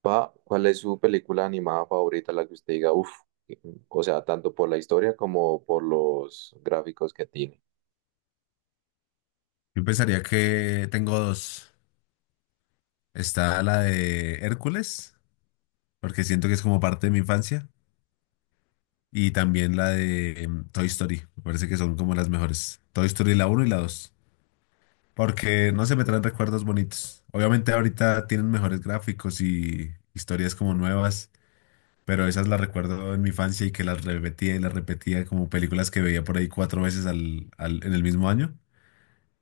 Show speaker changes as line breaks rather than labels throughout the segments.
Pa, ¿cuál es su película animada favorita, la que usted diga, uff, o sea, tanto por la historia como por los gráficos que tiene?
Yo pensaría que tengo dos. Está la de Hércules, porque siento que es como parte de mi infancia, y también la de Toy Story. Me parece que son como las mejores. Toy Story la uno y la dos. Porque no se me traen recuerdos bonitos. Obviamente ahorita tienen mejores gráficos y historias como nuevas, pero esas las recuerdo en mi infancia y que las repetía y las repetía como películas que veía por ahí cuatro veces en el mismo año.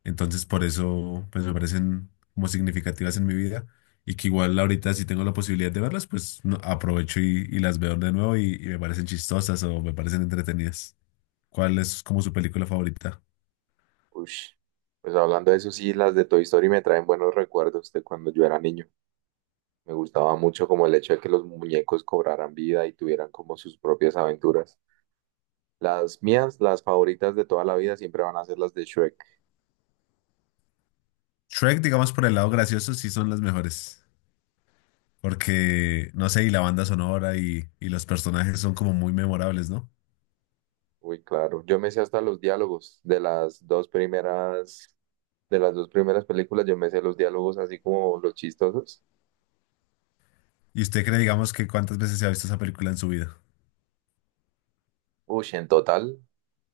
Entonces, por eso, pues me parecen como significativas en mi vida y que igual ahorita si tengo la posibilidad de verlas, aprovecho y las veo de nuevo y me parecen chistosas o me parecen entretenidas. ¿Cuál es como su película favorita?
Ush. Pues hablando de eso, sí, las de Toy Story me traen buenos recuerdos de cuando yo era niño. Me gustaba mucho como el hecho de que los muñecos cobraran vida y tuvieran como sus propias aventuras. Las mías, las favoritas de toda la vida, siempre van a ser las de Shrek.
Shrek, digamos, por el lado gracioso, sí son las mejores. Porque, no sé, y la banda sonora y los personajes son como muy memorables, ¿no?
Uy, claro. Yo me sé hasta los diálogos de las dos primeras, de las dos primeras películas, yo me sé los diálogos así como los chistosos.
¿Y usted cree, digamos, que cuántas veces se ha visto esa película en su vida?
Uy, en total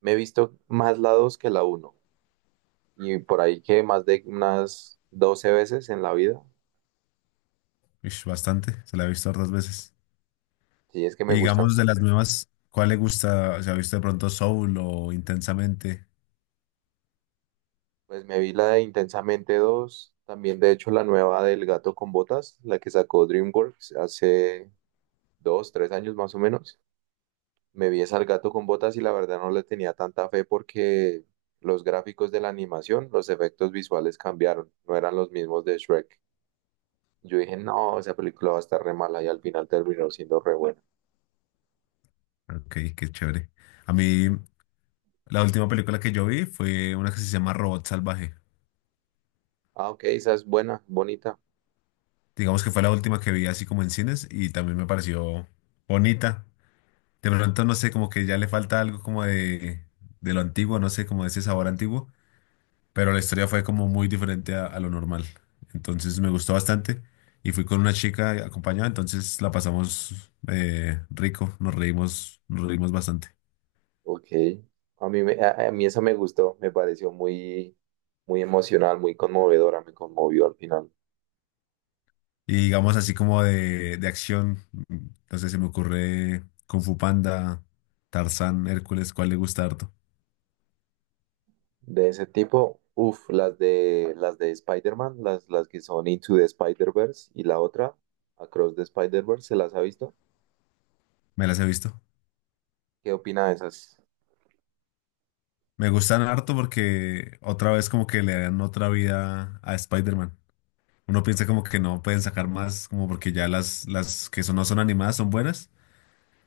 me he visto más la 2 que la uno. Y por ahí que más de unas 12 veces en la vida.
Ish, bastante, se la he visto otras veces.
Si es que me
Y
gusta.
digamos de las nuevas, ¿cuál le gusta? ¿Se ha visto de pronto Soul o Intensamente?
Pues me vi la de Intensamente dos. También, de hecho, la nueva del Gato con Botas, la que sacó DreamWorks hace dos, tres años más o menos. Me vi esa al Gato con Botas y la verdad no le tenía tanta fe porque los gráficos de la animación, los efectos visuales cambiaron. No eran los mismos de Shrek. Yo dije, no, esa película va a estar re mala y al final terminó siendo re buena.
Ok, qué chévere. A mí, la última película que yo vi fue una que se llama Robot Salvaje.
Ah, ok, esa es buena, bonita.
Digamos que fue la última que vi así como en cines y también me pareció bonita. De pronto, no sé, como que ya le falta algo como de lo antiguo, no sé, como de ese sabor antiguo, pero la historia fue como muy diferente a lo normal. Entonces me gustó bastante y fui con una chica acompañada, entonces la pasamos rico, nos reímos bastante.
Ok. A mí, me, a mí esa me gustó, me pareció muy, muy emocional, muy conmovedora, me conmovió al final.
Y digamos así como de acción, no sé, se me ocurre Kung Fu Panda, Tarzán, Hércules, ¿cuál le gusta harto?
De ese tipo, uff, las de Spider-Man, las que son Into the Spider-Verse y la otra, Across the Spider-Verse, ¿se las ha visto?
Me las he visto.
¿Qué opina de esas?
Me gustan harto porque otra vez como que le dan otra vida a Spider-Man. Uno piensa como que no pueden sacar más, como porque ya las que son, no son animadas son buenas,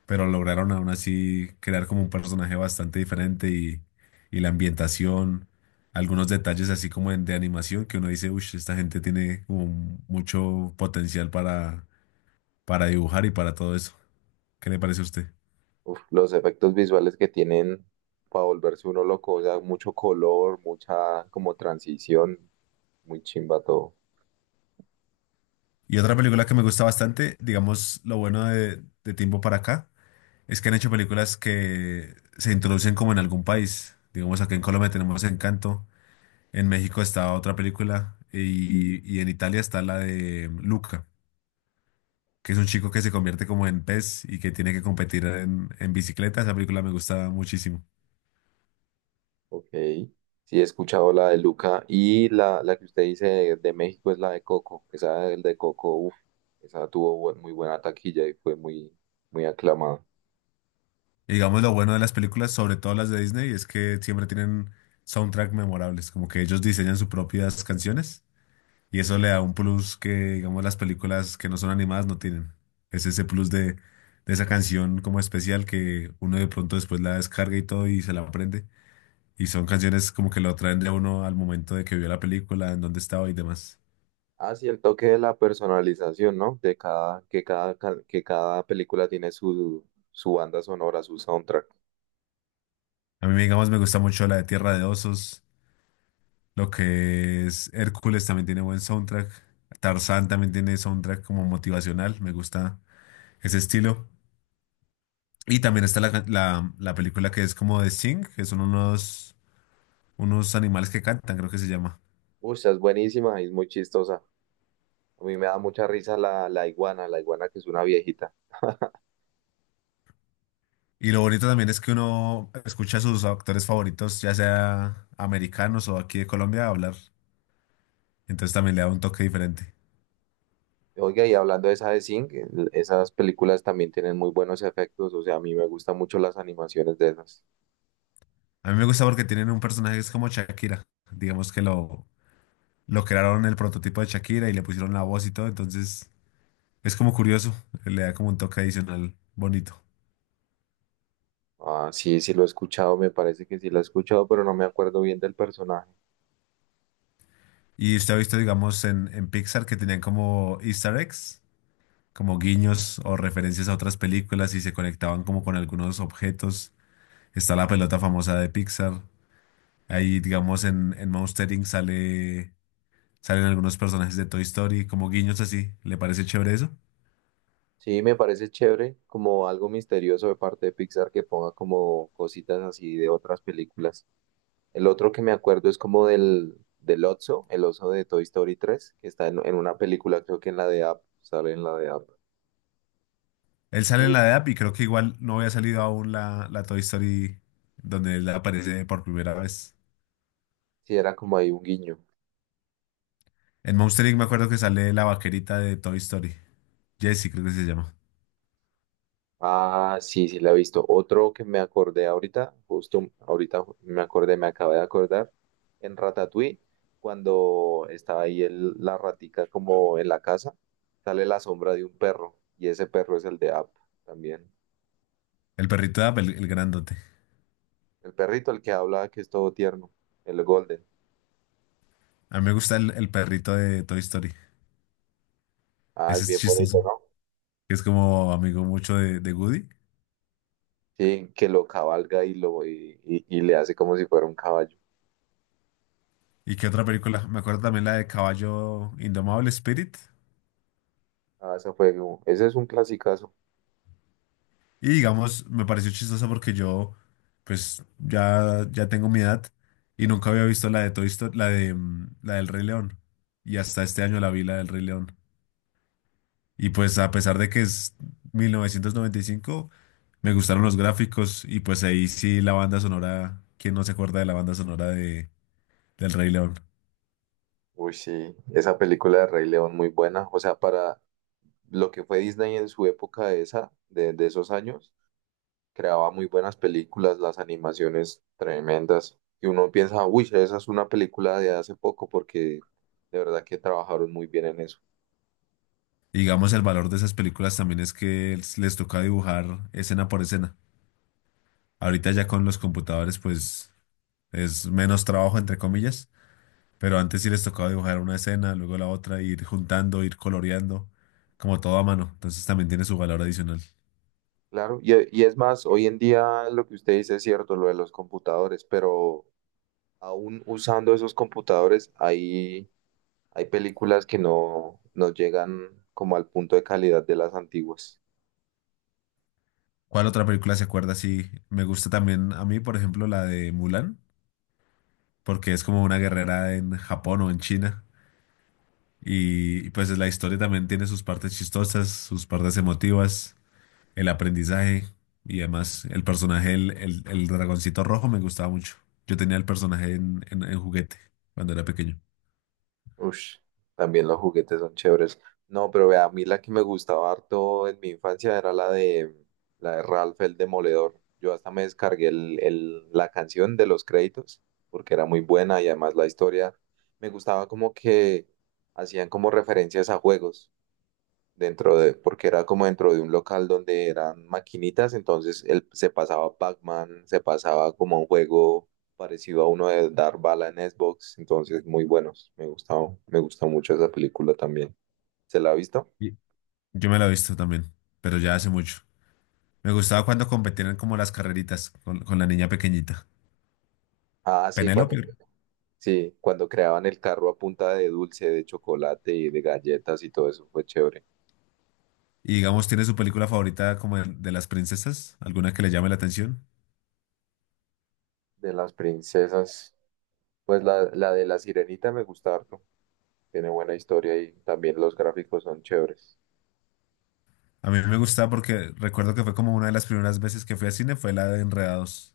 pero lograron aún así crear como un personaje bastante diferente y la ambientación, algunos detalles así como de animación que uno dice, uy, esta gente tiene como mucho potencial para dibujar y para todo eso. ¿Qué le parece a usted?
Uf, los efectos visuales que tienen para volverse uno loco, o sea, mucho color, mucha como transición, muy chimba todo.
Y otra película que me gusta bastante, digamos, lo bueno de tiempo para acá, es que han hecho películas que se introducen como en algún país. Digamos, aquí en Colombia tenemos Encanto, en México está otra película y en Italia está la de Luca, que es un chico que se convierte como en pez y que tiene que competir en bicicleta. Esa película me gusta muchísimo.
Ok, sí he escuchado la de Luca y la que usted dice de México es la de Coco, esa del de Coco, uf, esa tuvo muy buena taquilla y fue muy, muy aclamada.
Y digamos lo bueno de las películas, sobre todo las de Disney, es que siempre tienen soundtrack memorables, como que ellos diseñan sus propias canciones y eso le da un plus que, digamos, las películas que no son animadas no tienen. Es ese plus de esa canción como especial que uno de pronto después la descarga y todo y se la aprende. Y son canciones como que lo traen de uno al momento de que vio la película, en dónde estaba y demás.
Ah, sí, el toque de la personalización, ¿no? De cada, que cada, que cada película tiene su, su banda sonora, su soundtrack.
A mí, digamos, me gusta mucho la de Tierra de Osos. Lo que es Hércules también tiene buen soundtrack. Tarzán también tiene soundtrack como motivacional. Me gusta ese estilo. Y también está la película que es como de Sing, que son unos, unos animales que cantan, creo que se llama.
Uy, esa es buenísima y es muy chistosa. A mí me da mucha risa la iguana, la iguana que es una viejita.
Y lo bonito también es que uno escucha a sus actores favoritos, ya sea americanos o aquí de Colombia, hablar. Entonces también le da un toque diferente.
Oiga, y hablando de esa de Zinc, esas películas también tienen muy buenos efectos, o sea, a mí me gustan mucho las animaciones de esas.
A mí me gusta porque tienen un personaje que es como Shakira. Digamos que lo crearon el prototipo de Shakira y le pusieron la voz y todo, entonces es como curioso, le da como un toque adicional bonito.
Ah, sí, sí lo he escuchado, me parece que sí lo he escuchado, pero no me acuerdo bien del personaje.
Y usted ha visto, digamos, en Pixar que tenían como Easter eggs, como guiños o referencias a otras películas y se conectaban como con algunos objetos. Está la pelota famosa de Pixar. Ahí, digamos, en Monster Inc. Salen algunos personajes de Toy Story, como guiños así. ¿Le parece chévere eso?
Sí, me parece chévere, como algo misterioso de parte de Pixar que ponga como cositas así de otras películas. El otro que me acuerdo es como del, del oso, el oso de Toy Story 3 que está en una película, creo que en la de App, sale en la de App.
Él sale en
Uy.
la de App y creo que igual no había salido aún la Toy Story donde él aparece por primera vez.
Sí, era como ahí un guiño.
En Monster Inc. me acuerdo que sale la vaquerita de Toy Story. Jesse creo que se llama.
Ah, sí, sí, la he visto. Otro que me acordé ahorita, justo ahorita me acordé, me acabé de acordar, en Ratatouille, cuando estaba ahí la ratica como en la casa, sale la sombra de un perro, y ese perro es el de Up también.
El perrito de App, el grandote.
El perrito, el que habla, que es todo tierno, el Golden.
A mí me gusta el perrito de Toy Story.
Ah,
Ese
es
es
bien
chistoso.
bonito, ¿no?
Es como amigo mucho de Woody.
Sí, que lo cabalga y le hace como si fuera un caballo.
¿Y qué otra película? Me acuerdo también la de Caballo Indomable Spirit.
Ah, esa fue, ese es un clasicazo.
Y digamos, me pareció chistoso porque yo, pues, ya tengo mi edad y nunca había visto la de Toy Story, la del Rey León. Y hasta este año la vi, la del Rey León. Y pues, a pesar de que es 1995, me gustaron los gráficos y pues ahí sí la banda sonora, ¿quién no se acuerda de la banda sonora del Rey León?
Uy, sí, esa película de Rey León muy buena. O sea, para lo que fue Disney en su época de esa, de esos años, creaba muy buenas películas, las animaciones tremendas. Y uno piensa, uy, esa es una película de hace poco porque de verdad que trabajaron muy bien en eso.
Y digamos, el valor de esas películas también es que les toca dibujar escena por escena. Ahorita ya con los computadores, pues, es menos trabajo, entre comillas. Pero antes sí les tocaba dibujar una escena, luego la otra, ir juntando, ir coloreando, como todo a mano. Entonces también tiene su valor adicional.
Claro, y es más, hoy en día lo que usted dice es cierto, lo de los computadores, pero aún usando esos computadores hay, hay películas que no, no llegan como al punto de calidad de las antiguas.
¿Cuál otra película se acuerda? Sí, me gusta también a mí, por ejemplo, la de Mulan, porque es como una guerrera en Japón o en China. Pues la historia también tiene sus partes chistosas, sus partes emotivas, el aprendizaje y además el personaje, el dragoncito rojo me gustaba mucho. Yo tenía el personaje en juguete cuando era pequeño.
Ush, también los juguetes son chéveres. No, pero vea, a mí la que me gustaba harto en mi infancia era la de Ralph el Demoledor. Yo hasta me descargué el, la canción de los créditos porque era muy buena y además la historia me gustaba como que hacían como referencias a juegos dentro de, porque era como dentro de un local donde eran maquinitas, entonces él se pasaba Pac-Man, se pasaba como un juego parecido a uno de dar bala en Xbox, entonces muy buenos, me gustaba, me gusta mucho esa película también. ¿Se la ha visto?
Y- Yo me la he visto también, pero ya hace mucho. Me gustaba cuando competían como las carreritas con la niña pequeñita.
Ah,
Penélope.
sí, cuando creaban el carro a punta de dulce, de chocolate y de galletas y todo eso fue chévere.
Y digamos, ¿tiene su película favorita como de las princesas? ¿Alguna que le llame la atención?
De las princesas, pues la de la sirenita me gusta harto, tiene buena historia y también los gráficos son chéveres.
A mí me gustaba porque recuerdo que fue como una de las primeras veces que fui al cine, fue la de Enredados.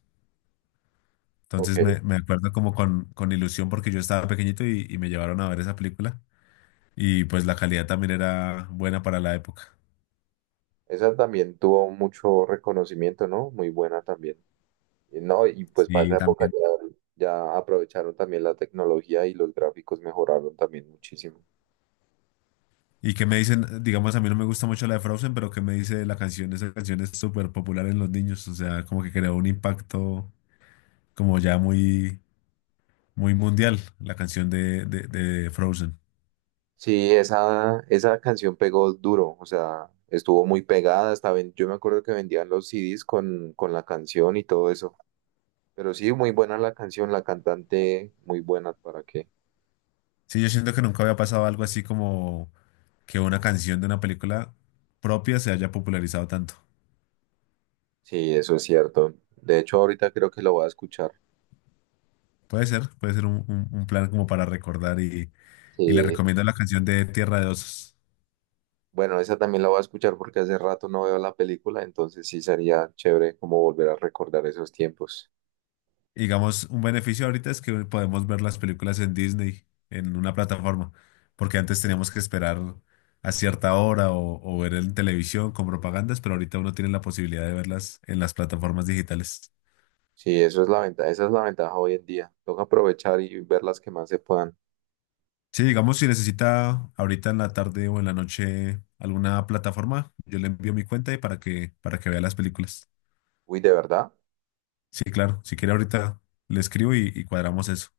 Ok.
Entonces me acuerdo como con ilusión porque yo estaba pequeñito y me llevaron a ver esa película. Y pues la calidad también era buena para la época.
Esa también tuvo mucho reconocimiento, ¿no? Muy buena también. Y no, y pues para esa
Sí,
época
también.
ya, ya aprovecharon también la tecnología y los gráficos mejoraron también muchísimo.
Y que me dicen, digamos, a mí no me gusta mucho la de Frozen, pero que me dice la canción, esa canción es súper popular en los niños, o sea, como que creó un impacto como ya muy mundial, la canción de Frozen.
Sí, esa canción pegó duro, o sea, estuvo muy pegada, hasta yo me acuerdo que vendían los CDs con la canción y todo eso. Pero sí, muy buena la canción, la cantante, muy buena, ¿para qué?
Sí, yo siento que nunca había pasado algo así como que una canción de una película propia se haya popularizado tanto.
Sí, eso es cierto. De hecho, ahorita creo que la voy a escuchar.
Puede ser un plan como para recordar y le
Sí,
recomiendo la canción de Tierra de Osos.
bueno, esa también la voy a escuchar porque hace rato no veo la película, entonces sí sería chévere como volver a recordar esos tiempos.
Y digamos, un beneficio ahorita es que podemos ver las películas en Disney, en una plataforma, porque antes teníamos que esperar a cierta hora o ver en televisión con propagandas, pero ahorita uno tiene la posibilidad de verlas en las plataformas digitales.
Sí, eso es la ventaja, esa es la ventaja hoy en día. Toca aprovechar y ver las que más se puedan.
Sí, digamos, si necesita ahorita en la tarde o en la noche alguna plataforma, yo le envío mi cuenta y para que vea las películas.
Uy, de verdad,
Sí, claro, si quiere ahorita le escribo y cuadramos eso.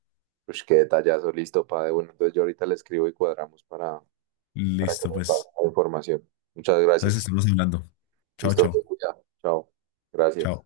pues qué detallazo, listo, padre. Bueno, entonces yo ahorita le escribo y cuadramos para que
Listo,
me pase
pues.
la información. Muchas
Entonces
gracias.
estamos hablando. Chao,
Listo,
chao.
cuidado. Chao. Gracias.
Chao.